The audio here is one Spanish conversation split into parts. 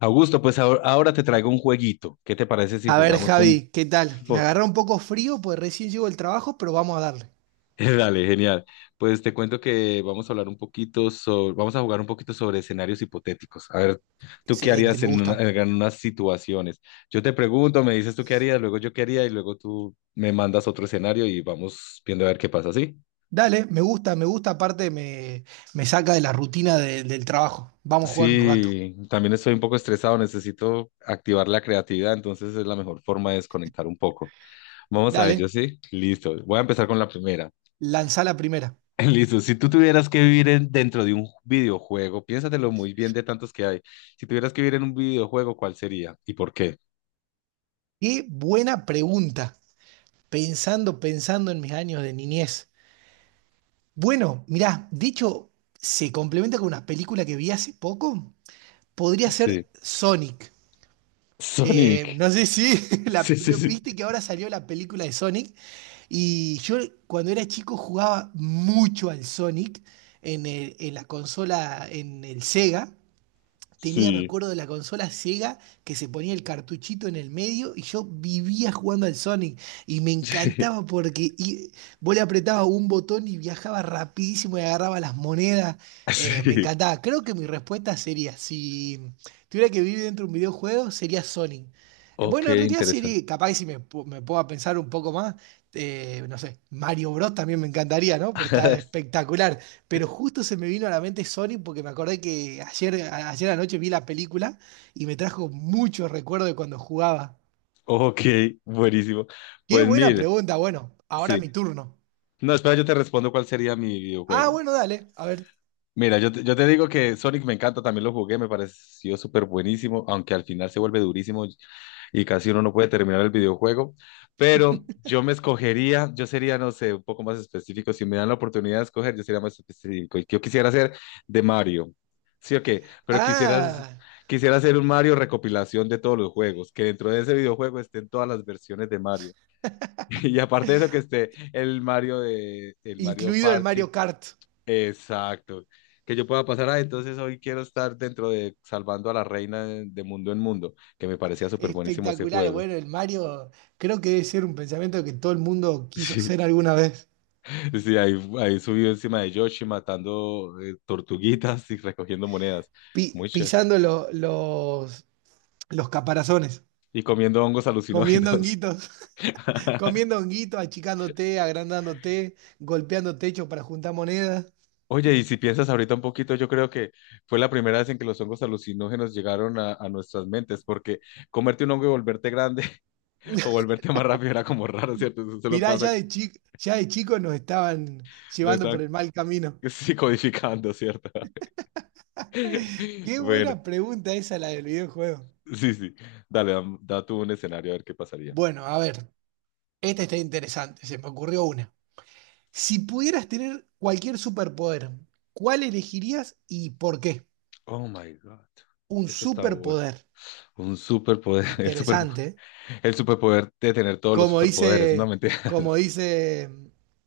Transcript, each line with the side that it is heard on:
left: Augusto, pues ahora te traigo un jueguito. ¿Qué te parece si
right: A ver,
left: jugamos un
right: Javi, ¿qué tal? Me
left: poco?
right: agarró un poco frío, pues recién llego del trabajo, pero vamos a darle.
left: Dale, genial. Pues te cuento que vamos a jugar un poquito sobre escenarios hipotéticos. A ver, ¿tú qué
right: Excelente,
left: harías
right: me gusta.
left: en unas situaciones? Yo te pregunto, me dices tú qué harías, luego yo qué haría y luego tú me mandas otro escenario y vamos viendo a ver qué pasa, ¿sí?
right: Dale, me gusta, me gusta, me saca de la rutina del trabajo. Vamos a jugar un rato.
left: Sí, también estoy un poco estresado, necesito activar la creatividad, entonces es la mejor forma de desconectar un poco. Vamos a ello,
right: Dale,
left: ¿sí? Listo. Voy a empezar con la primera.
right: lanzá la primera.
left: Listo, si tú tuvieras que vivir dentro de un videojuego, piénsatelo muy bien de tantos que hay. Si tuvieras que vivir en un videojuego, ¿cuál sería y por qué?
right: Qué buena pregunta, pensando en mis años de niñez. Bueno, mirá, de hecho, se complementa con una película que vi hace poco. Podría
left: Sí.
right: ser Sonic.
left: Sonic.
right: No sé si
left: Sí, sí,
right: ¿no
left: sí.
right: ¿viste que ahora salió la película de Sonic? Y yo cuando era chico jugaba mucho al Sonic en, en la consola, en el Sega tenía, me
left: Sí.
right: acuerdo, de la consola Sega que se ponía el cartuchito en el medio y yo vivía jugando al Sonic y me
left: Sí.
right: encantaba vos le apretabas un botón y viajaba rapidísimo y agarraba las monedas. Me
left: Sí.
right: encantaba. Creo que mi respuesta sería, si tuviera que vivir dentro de un videojuego, sería Sonic.
left: Ok,
right: Bueno, en realidad
left: interesante.
right: sería, capaz que si me, pu- me puedo pensar un poco más, no sé, Mario Bros. También me encantaría, ¿no? Pues está espectacular. Pero justo se me vino a la mente Sonic porque me acordé que ayer anoche vi la película y me trajo mucho recuerdo de cuando jugaba.
left: Ok, buenísimo.
right: Qué
left: Pues
right: buena
left: mire,
right: pregunta. Bueno, ahora
left: sí.
right: mi turno.
left: No, espera, yo te respondo cuál sería mi
right: Ah,
left: videojuego.
right: bueno, dale. A ver.
left: Mira, yo te digo que Sonic me encanta, también lo jugué, me pareció súper buenísimo, aunque al final se vuelve durísimo y casi uno no puede terminar el videojuego, pero yo me escogería, yo sería, no sé, un poco más específico, si me dan la oportunidad de escoger, yo sería más específico, y yo quisiera ser de Mario, sí o qué, pero quisiera,
right: Ah,
left: quisiera hacer un Mario recopilación de todos los juegos, que dentro de ese videojuego estén todas las versiones de Mario, y aparte de eso que esté el Mario
right: incluido el
left: Party.
right: Mario Kart.
left: Exacto. Que yo pueda pasar, ah, entonces hoy quiero estar dentro de Salvando a la Reina de, Mundo en Mundo, que me parecía súper buenísimo ese
right: Espectacular.
left: juego.
right: Bueno, el Mario creo que debe ser un pensamiento que todo el mundo quiso ser alguna vez.
left: Sí, sí, ahí subido encima de Yoshi matando tortuguitas y recogiendo monedas. Muy chévere.
right: Pisando los caparazones,
left: Y comiendo hongos
right: comiendo
left: alucinógenos.
right: honguitos, comiendo honguitos, achicándote, agrandándote golpeando techo para juntar monedas.
left: Oye, y si piensas ahorita un poquito, yo creo que fue la primera vez en que los hongos alucinógenos llegaron a nuestras mentes, porque comerte un hongo y volverte grande o volverte más rápido era como raro, ¿cierto? Eso se lo
right: Mirá,
left: pasa,
right: ya de chico, ya de chicos nos estaban
left: no.
right: llevando por el mal camino.
left: Sí, codificando, ¿cierto?
right: Qué
left: Bueno,
right: buena pregunta esa la del videojuego.
left: sí, sí. Dale, da tú un escenario a ver qué pasaría.
right: Bueno, a ver, esta está interesante, se me ocurrió una. Si pudieras tener cualquier superpoder, ¿cuál elegirías y por qué?
left: Oh my God.
right: Un
left: Este está bueno.
right: superpoder.
left: Un superpoder. El super,
right: Interesante, ¿eh?
left: el superpoder de tener todos los
right: Como
left: superpoderes, no
right: dice,
left: mentiras.
right: como dice,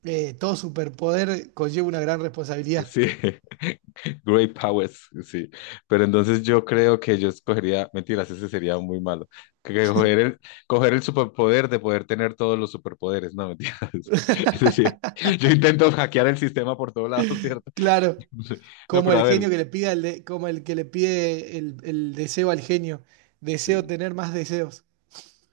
right: todo superpoder conlleva una gran responsabilidad.
left: Sí, great powers, sí. Pero entonces yo creo que yo escogería, mentiras, ese sería muy malo. Que coger el superpoder de poder tener todos los superpoderes, no mentiras. Es decir, yo intento hackear el sistema por todos lados, ¿cierto?
right: Claro.
left: No,
right: Como
left: pero a
right: el
left: ver,
right: genio que le pide como el que le pide el deseo al genio. Deseo
left: sí,
right: tener más deseos.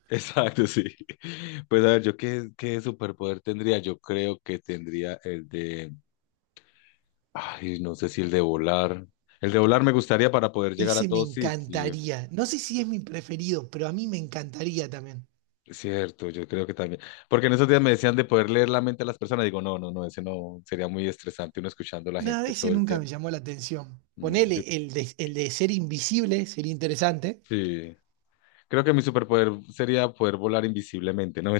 left: exacto, sí. Pues a ver, yo qué superpoder tendría. Yo creo que tendría el de, ay, no sé si el de volar. El de volar me gustaría para poder llegar a
right: Ese me
left: todo sitio.
right: encantaría. No sé si es mi preferido, pero a mí me encantaría también.
left: Cierto, yo creo que también. Porque en esos días me decían de poder leer la mente a las personas. Digo, no, no, no, ese no sería muy estresante uno escuchando a la
right: No,
left: gente
right: ese
left: todo el
right: nunca
left: tiempo.
right: me llamó la atención.
left: No, yo
right: Ponele el de ser invisible, sería interesante.
left: sí. Creo que mi superpoder sería poder volar invisiblemente, ¿no?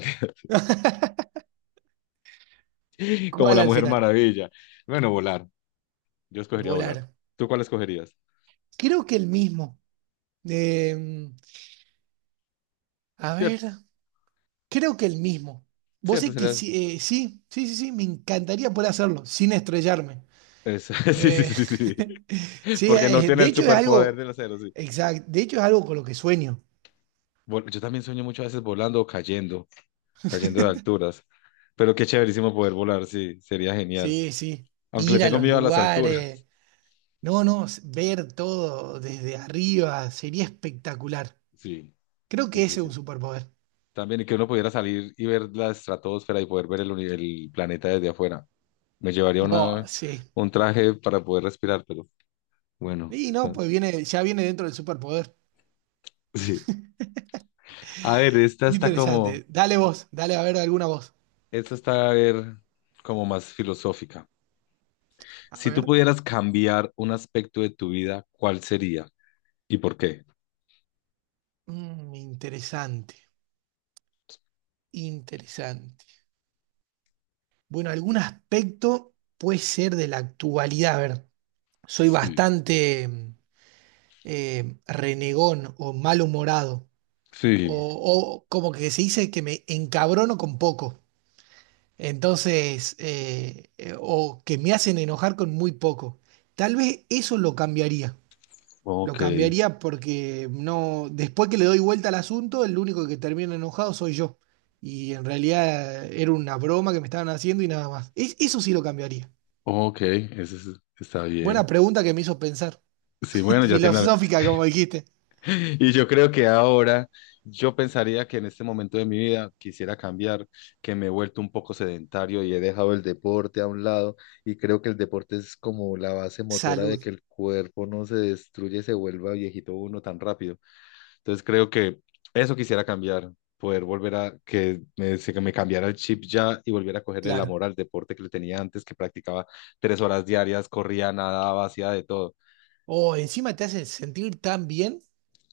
left: Como
right: ¿Cuál
left: la
right: al
left: Mujer
right: final?
left: Maravilla. Bueno, volar. Yo escogería volar.
right: Volar.
left: ¿Tú cuál escogerías?
right: Creo que el mismo. Eh, a ver, creo que el mismo.
left: Sí,
right: Vos
left: este
right: sé que
left: sería,
right: sí, sí, me encantaría poder hacerlo sin estrellarme.
left: sí, sí, sí,
right: Eh,
left: sí, sí,
right: sí,
left: porque no tiene
right: de
left: el
right: hecho es
left: superpoder
right: algo,
left: del acero, sí.
right: exacto, de hecho es algo con lo que sueño.
left: Yo también sueño muchas veces volando o cayendo de alturas, pero qué chéverísimo poder volar, sí, sería genial.
right: Sí,
left: Aunque le
right: ir a
left: tengo
right: los
left: miedo a las
right: lugares,
left: alturas.
right: no, ver todo desde arriba sería espectacular.
left: Sí,
right: Creo
left: sí,
right: que
left: sí,
right: ese es
left: sí.
right: un superpoder.
left: También y que uno pudiera salir y ver la estratosfera y poder ver el planeta desde afuera. Me llevaría
right: Oh,
left: una,
right: sí.
left: un traje para poder respirar, pero bueno,
right: Y no,
left: bueno,
right: pues viene, ya viene dentro del superpoder.
left: sí. A ver,
right: Interesante. Dale vos, dale a ver alguna voz.
left: esta está, a ver, como más filosófica.
right: A
left: Si tú
right: ver.
left: pudieras cambiar un aspecto de tu vida, ¿cuál sería y por qué?
right: Mm, interesante, interesante. Bueno, algún aspecto puede ser de la actualidad, a ver. Soy
left: Sí,
right: bastante renegón o malhumorado, o,
left: sí,
right: o como que se dice que me encabrono con poco, entonces, o que me hacen enojar con muy poco. Tal vez eso lo
left: ok,
right: cambiaría porque no, después que le doy vuelta al asunto, el único que termina enojado soy yo. Y en realidad era una broma que me estaban haciendo y nada más. Eso sí lo cambiaría.
left: ok, eso está bien.
right: Buena pregunta que me hizo pensar.
left: Sí, bueno, ya tiene algo.
right: Filosófica, como dijiste.
left: Y yo creo que ahora yo pensaría que en este momento de mi vida quisiera cambiar, que me he vuelto un poco sedentario y he dejado el deporte a un lado. Y creo que el deporte es como la base motora de
right: Salud.
left: que el cuerpo no se destruye, se vuelva viejito uno tan rápido. Entonces creo que eso quisiera cambiar, poder volver a que que me cambiara el chip ya y volviera a coger el
right: Claro.
left: amor al deporte que le tenía antes, que practicaba 3 horas diarias, corría, nadaba, hacía de todo.
right: O encima te hace sentir tan bien.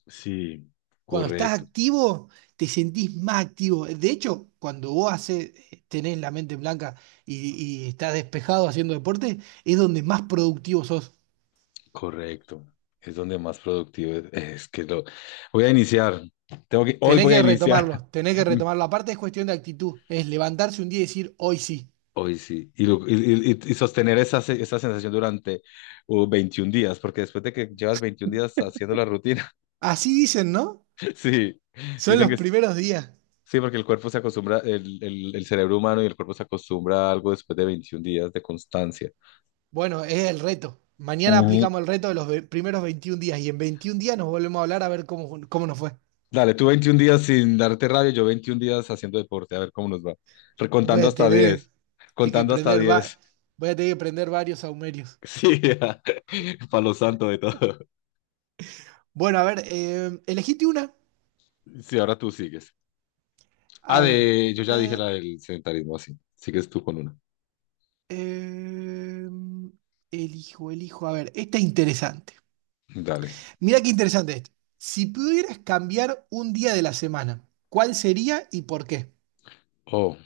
left: Sí,
right: Cuando estás
left: correcto,
right: activo, te sentís más activo. De hecho, cuando vos haces, tenés la mente blanca y estás despejado haciendo deporte, es donde más productivo sos.
left: correcto. Es donde más productivo es que lo voy a iniciar. Tengo que, hoy
right: Tenés
left: voy a
right: que
left: iniciar.
right: retomarlo, tenés que retomarlo. Aparte es cuestión de actitud, es levantarse un día y decir, hoy sí.
left: Hoy sí, y sostener esa sensación durante 21 días, porque después de que llevas 21 días haciendo la rutina,
right: Así dicen, ¿no?
left: sí,
right: Son
left: dicen
right: los
left: que
right: primeros días.
left: sí, porque el cuerpo se acostumbra, el cerebro humano y el cuerpo se acostumbra a algo después de 21 días de constancia.
right: Bueno, es el reto. Mañana
left: Ujú.
right: aplicamos el reto de los primeros 21 días y en 21 días nos volvemos a hablar a ver cómo nos fue.
left: Dale, tú 21 días sin darte rabia, yo 21 días haciendo deporte, a ver cómo nos va.
right: Voy
left: Recontando
right: a
left: hasta
right: tener
left: 10,
right: te- que
left: contando hasta
right: prender va-
left: 10.
right: voy a tener que prender varios saumerios.
left: Sí, palo santo de todo.
right: Bueno, a ver, elegite una.
left: Sí, ahora tú sigues. Ah,
right: A ver.
left: yo ya dije
right: eh,
left: la del sedentarismo, así. Sigues tú con una.
right: eh, elijo. A ver, esta es interesante.
left: Dale.
right: Mira qué interesante esto. Si pudieras cambiar un día de la semana, ¿cuál sería y por qué?
left: Oh,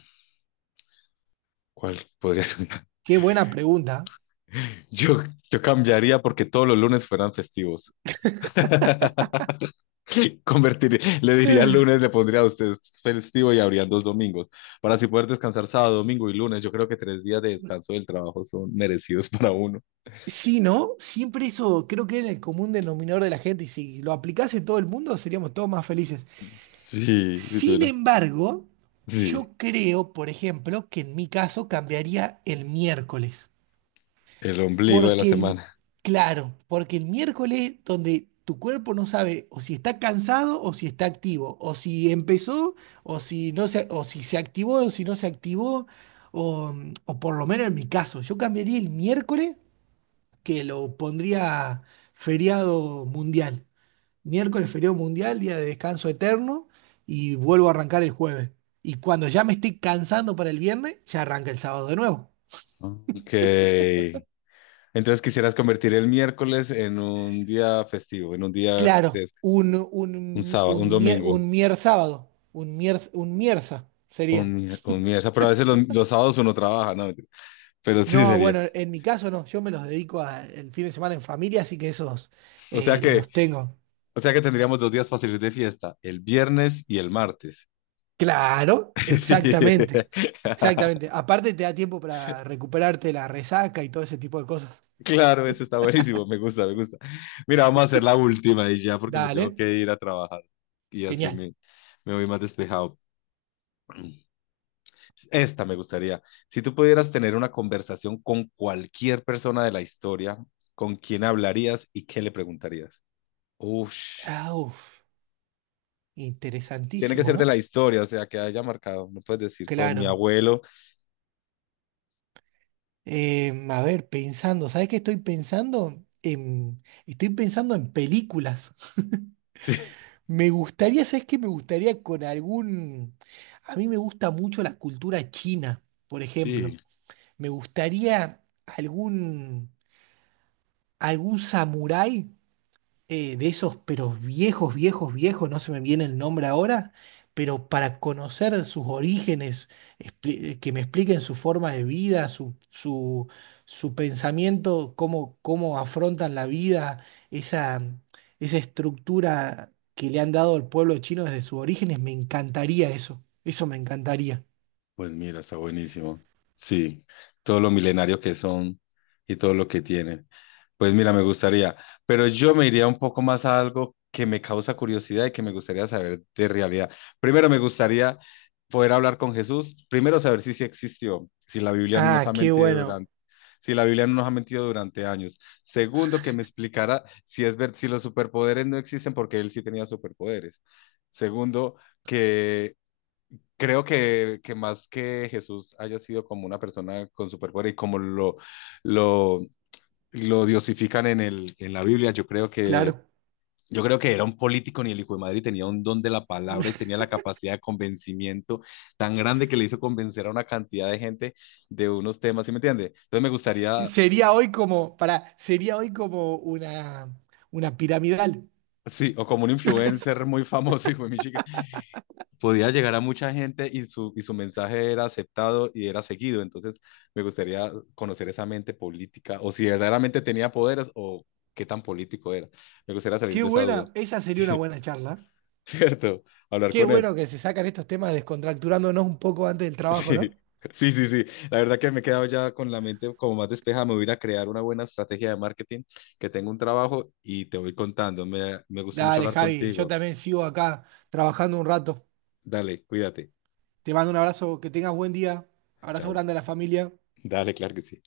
left: ¿cuál podría cambiar?
right: Qué buena pregunta.
left: Yo, yo cambiaría porque todos los lunes fueran festivos. Convertir, le diría
right: Eh.
left: el lunes, le pondría a usted festivo y habrían dos domingos. Para así poder descansar sábado, domingo y lunes, yo creo que 3 días de descanso del trabajo son merecidos para uno.
right: Sí, ¿no? Siempre eso creo que es el común denominador de la gente y si lo aplicase todo el mundo seríamos todos más felices.
left: Sí, si
right: Sin
left: tuviera.
right: embargo,
left: Sí,
right: yo creo, por ejemplo, que en mi caso cambiaría el miércoles.
left: el ombligo de la
right: Porque el,
left: semana.
right: claro, porque el miércoles donde tu cuerpo no sabe o si está cansado o si está activo, o si empezó o si se activó o si no se activó, o, o por lo menos en mi caso, yo cambiaría el miércoles que lo pondría feriado mundial, miércoles feriado mundial, día de descanso eterno, y vuelvo a arrancar el jueves. Y cuando ya me estoy cansando para el viernes, ya arranca el sábado de nuevo.
left: Ok. Entonces quisieras convertir el miércoles en un día festivo, en un día de
right: Claro,
left: des- un sábado, un domingo,
right: un mier sábado, un mierza sería.
left: un miércoles. Pero a veces los sábados uno trabaja, ¿no? Pero sí
right: No,
left: sería.
right: bueno, en mi caso no, yo me los dedico el fin de semana en familia, así que esos
left: O sea que
right: los tengo.
left: Tendríamos 2 días fáciles de fiesta, el viernes y el martes.
right: Claro,
left: Sí.
right: exactamente. Aparte te da tiempo para recuperarte la resaca y todo ese tipo de cosas.
left: Claro, eso está buenísimo, me gusta, me gusta. Mira, vamos a hacer la última y ya porque me tengo
right: Dale,
left: que ir a trabajar y así
right: genial.
left: me voy más despejado. Esta me gustaría. Si tú pudieras tener una conversación con cualquier persona de la historia, ¿con quién hablarías y qué le preguntarías? Ush,
right: Ah, uf.
left: tiene que
right: Interesantísimo,
left: ser de
right: ¿no?
left: la historia, o sea, que haya marcado. No puedes decir con mi
right: Claro.
left: abuelo.
right: A ver, pensando, ¿sabes qué estoy pensando? Estoy pensando en películas. Me gustaría, ¿sabes qué? Me gustaría con algún... A mí me gusta mucho la cultura china, por
left: Sí,
right: ejemplo.
left: sí.
right: Me gustaría algún, algún samurái de esos, pero viejos, viejos, viejos, no se me viene el nombre ahora, pero para conocer sus orígenes, que me expliquen su forma de vida, su pensamiento, cómo afrontan la vida, esa, esa estructura que le han dado al pueblo chino desde sus orígenes, me encantaría eso, eso me encantaría.
left: Pues mira, está buenísimo. Sí, todo lo milenario que son y todo lo que tienen. Pues mira, me gustaría, pero yo me iría un poco más a algo que me causa curiosidad y que me gustaría saber de realidad. Primero me gustaría poder hablar con Jesús, primero saber si sí existió,
right: Ah, qué bueno,
left: si la Biblia no nos ha mentido durante años. Segundo, que me explicara si es ver si los superpoderes no existen porque él sí tenía superpoderes. Segundo, creo que más que Jesús haya sido como una persona con superpoder y como lo, lo diosifican en la Biblia, yo creo que,
right: claro.
left: yo creo que era un político ni el hijo de madre y tenía un don de la palabra y tenía la capacidad de convencimiento tan grande que le hizo convencer a una cantidad de gente de unos temas, ¿sí me entiende? Entonces me gustaría,
right: Sería hoy como una piramidal.
left: sí, o como un influencer muy famoso, hijo de mi podía llegar a mucha gente y su mensaje era aceptado y era seguido. Entonces, me gustaría conocer esa mente política o si verdaderamente tenía poderes o qué tan político era. Me gustaría salir
right: Qué
left: de esa duda.
right: buena, esa sería una
left: Sí,
right: buena charla.
left: cierto. Hablar
right: Qué
left: con él.
right: bueno que se sacan estos temas descontracturándonos un poco antes del trabajo,
left: Sí.
right: ¿no?
left: Sí, sí, sí. La verdad que me he quedado ya con la mente como más despejada. Me voy a ir a crear una buena estrategia de marketing, que tengo un trabajo y te voy contando. Me gustó mucho
right: Dale,
left: hablar
right: Javi, yo
left: contigo.
right: también sigo acá trabajando un rato.
left: Dale, cuídate.
right: Te mando un abrazo, que tengas buen día. Abrazo
left: Chao.
right: grande a la familia.
left: Dale, claro que sí.